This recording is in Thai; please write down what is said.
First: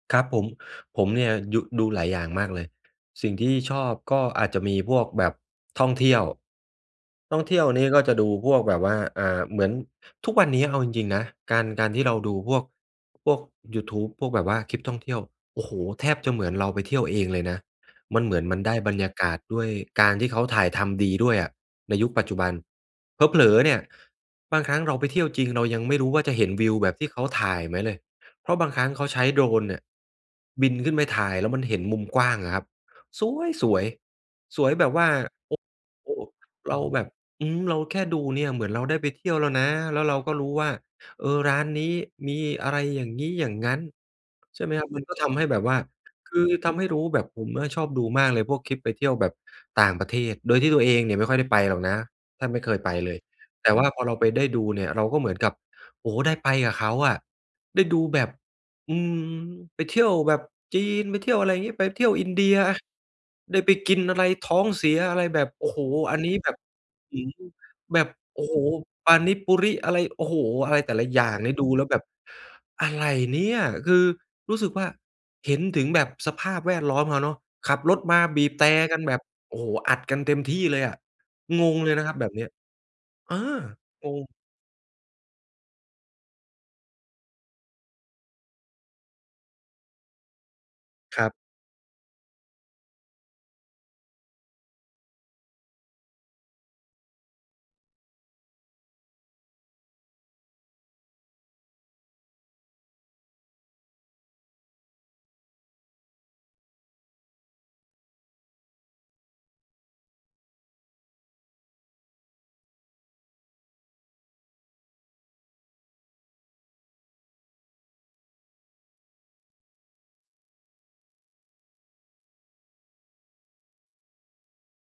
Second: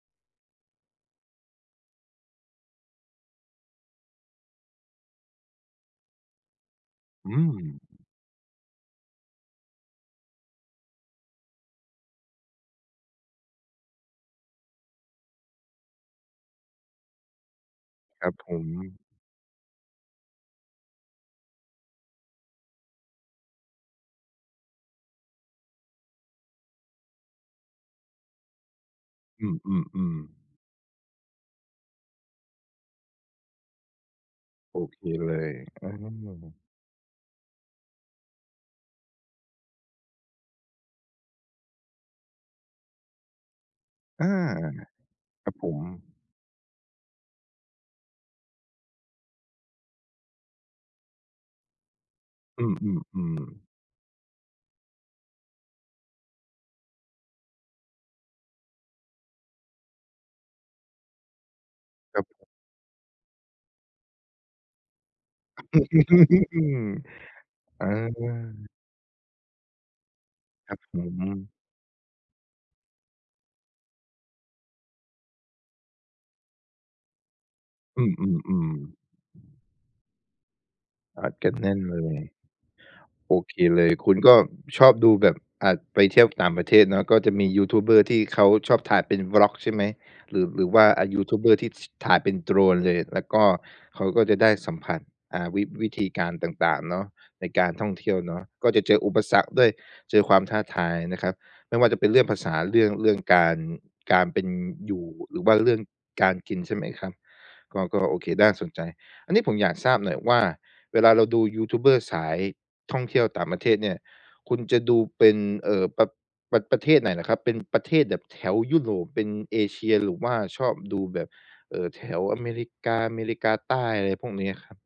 ครับผม ผมเนี่ยยุ ดูหลายอย่างมากเลย สิ่งที่ชอบก็อาจจะมีพวกแบบท่องเที่ยว อืท่องเที่ยวนม ี้ก็จะดูพวกแบบว่า อ่า เหมือน ทุกวันนี้เอาจริง ๆ นะ การ การที่เราดูพวก พวกยูทูบ พวกแบบว่าคลิปท่องเที่ยว โอ้โฮ! แทบจะเหมือนเราไปเที่ยวเองเลยนะ มัคนรเัหมบือนผมันได้บม รรยากาศ ด้วยการที่เขาถ่ายทำดีด้วยอะ ในยุคปัจจุบัน เผลอ ๆ เนี่ย บางครั้งเราไปเที่ยวจริงเรายังไม่รู้ว่า จะเห็นวิวแบบที่เขาถ่ายไหมเลย เพราะบางครั้งเขาใช้ อืDrone เนี่ย อ ๆ ๆ บินขึ้นไปถ่ายแล้วมันเห็นมุมกว้างอะครับ ส๊วยสวย สวยโอแบบเคว่า เลย โอ อโอ้ า เราแบบ อืม เราแค่ดูเนี่ย เหมือนเราได้ไปเที่ยวแล้วนะ แล้วเราก็รู้ว่า เออ ร้านนี้มีอะไรอย่างงี้อย่างงั้น อา ใช่ไหมครับ มันก็ทำให้ครัแบบบผว่า ม คือทำให้รู้แบบผมอะชอบดูมากเลยพวกคลิปไปเที่ยวแบบต่างประเทศ โดยที่ตัวเองเนี่ยไม่ค่อยได้ไปหรอกนะ แทบไมอ่ืเคยไปเลย อ ๆ ๆ แต่ว่าพอเราไปได้ดูเนี่ย เราก็เหมือนกับ โอ้โฮ ได้ไปกับเขาอะ ได้ดูแบบ อืม ไปเที่ยวแบบจีน ไปเที่ยวอะไรงี้ ไปเที่ยวครัอบ ินเดียอะ ได้ไปกินอะไร ท้องเสีย อะไรแบบ โอ้โฮ! อันนี้แบบ อือ อา แบบ โอ้โฮ! Panipuri อะไร โอ้โฮ! คอระัไรบแตผ่ละอย่างเนีม ่ยดูแล้วแบบ อะไรเนี่ย อ คือรู้สึกว่า เห็นถึงแบบสภาพแวดล้อมเขาเนาะ ขับรถอืมาบีบแตรอ ๆ ๆ กันแบบ โอ้โฮ! อัดกันเต็มที่เลยอะ อัดกันงแน่งนเลเยลนะครับย แบบเนี้ย โออา เคเลย คงุณง ก็ชอบดูแบบ อ่า ไปเที่ยวต่างประเทศเนาะ ก็จะมียูทูบเบอร์ที่เขาชอบถ่ายเป็น Vlog ใช่ไหม? หรือ หรือว่า อ่า ยคูรับ ทูบเบอร์ที่ ช ถ่ายเป็น Drone เลย? แล้วก็เขาก็จะได้สัมผัส อ่า วิ วิธีการต่าง ๆ เนาะ ในการท่องเที่ยวเนาะ ก็จะเจออุปสรรคด้วย เจอความท้าทายนะครับ ไม่ว่าจะเป็นเรื่องภาษา เรื่อง เรื่องการ การเป็นอยู่ หรือว่าเรื่องการกินใช่ไหมครับ? ก็ ก็โอเค น่าสนใจ อันนี้ผมอยากทราบหน่อยว่า เวลาเราดูยูทูบเบอร์สายท่องเที่ยวต่างประเทศเนี่ย คุณจะดูเป็น เอ่อ ปะ ปะ ประเทศไหนเหรอครับ? เป็นประเทศแบบแถวยุโรป เป็นเอเชีย หรือว่าชอบดูแบบ เอ่อ แถวอเมริกา อเมริกาใต้ อะไรพวกนี้อะครับ?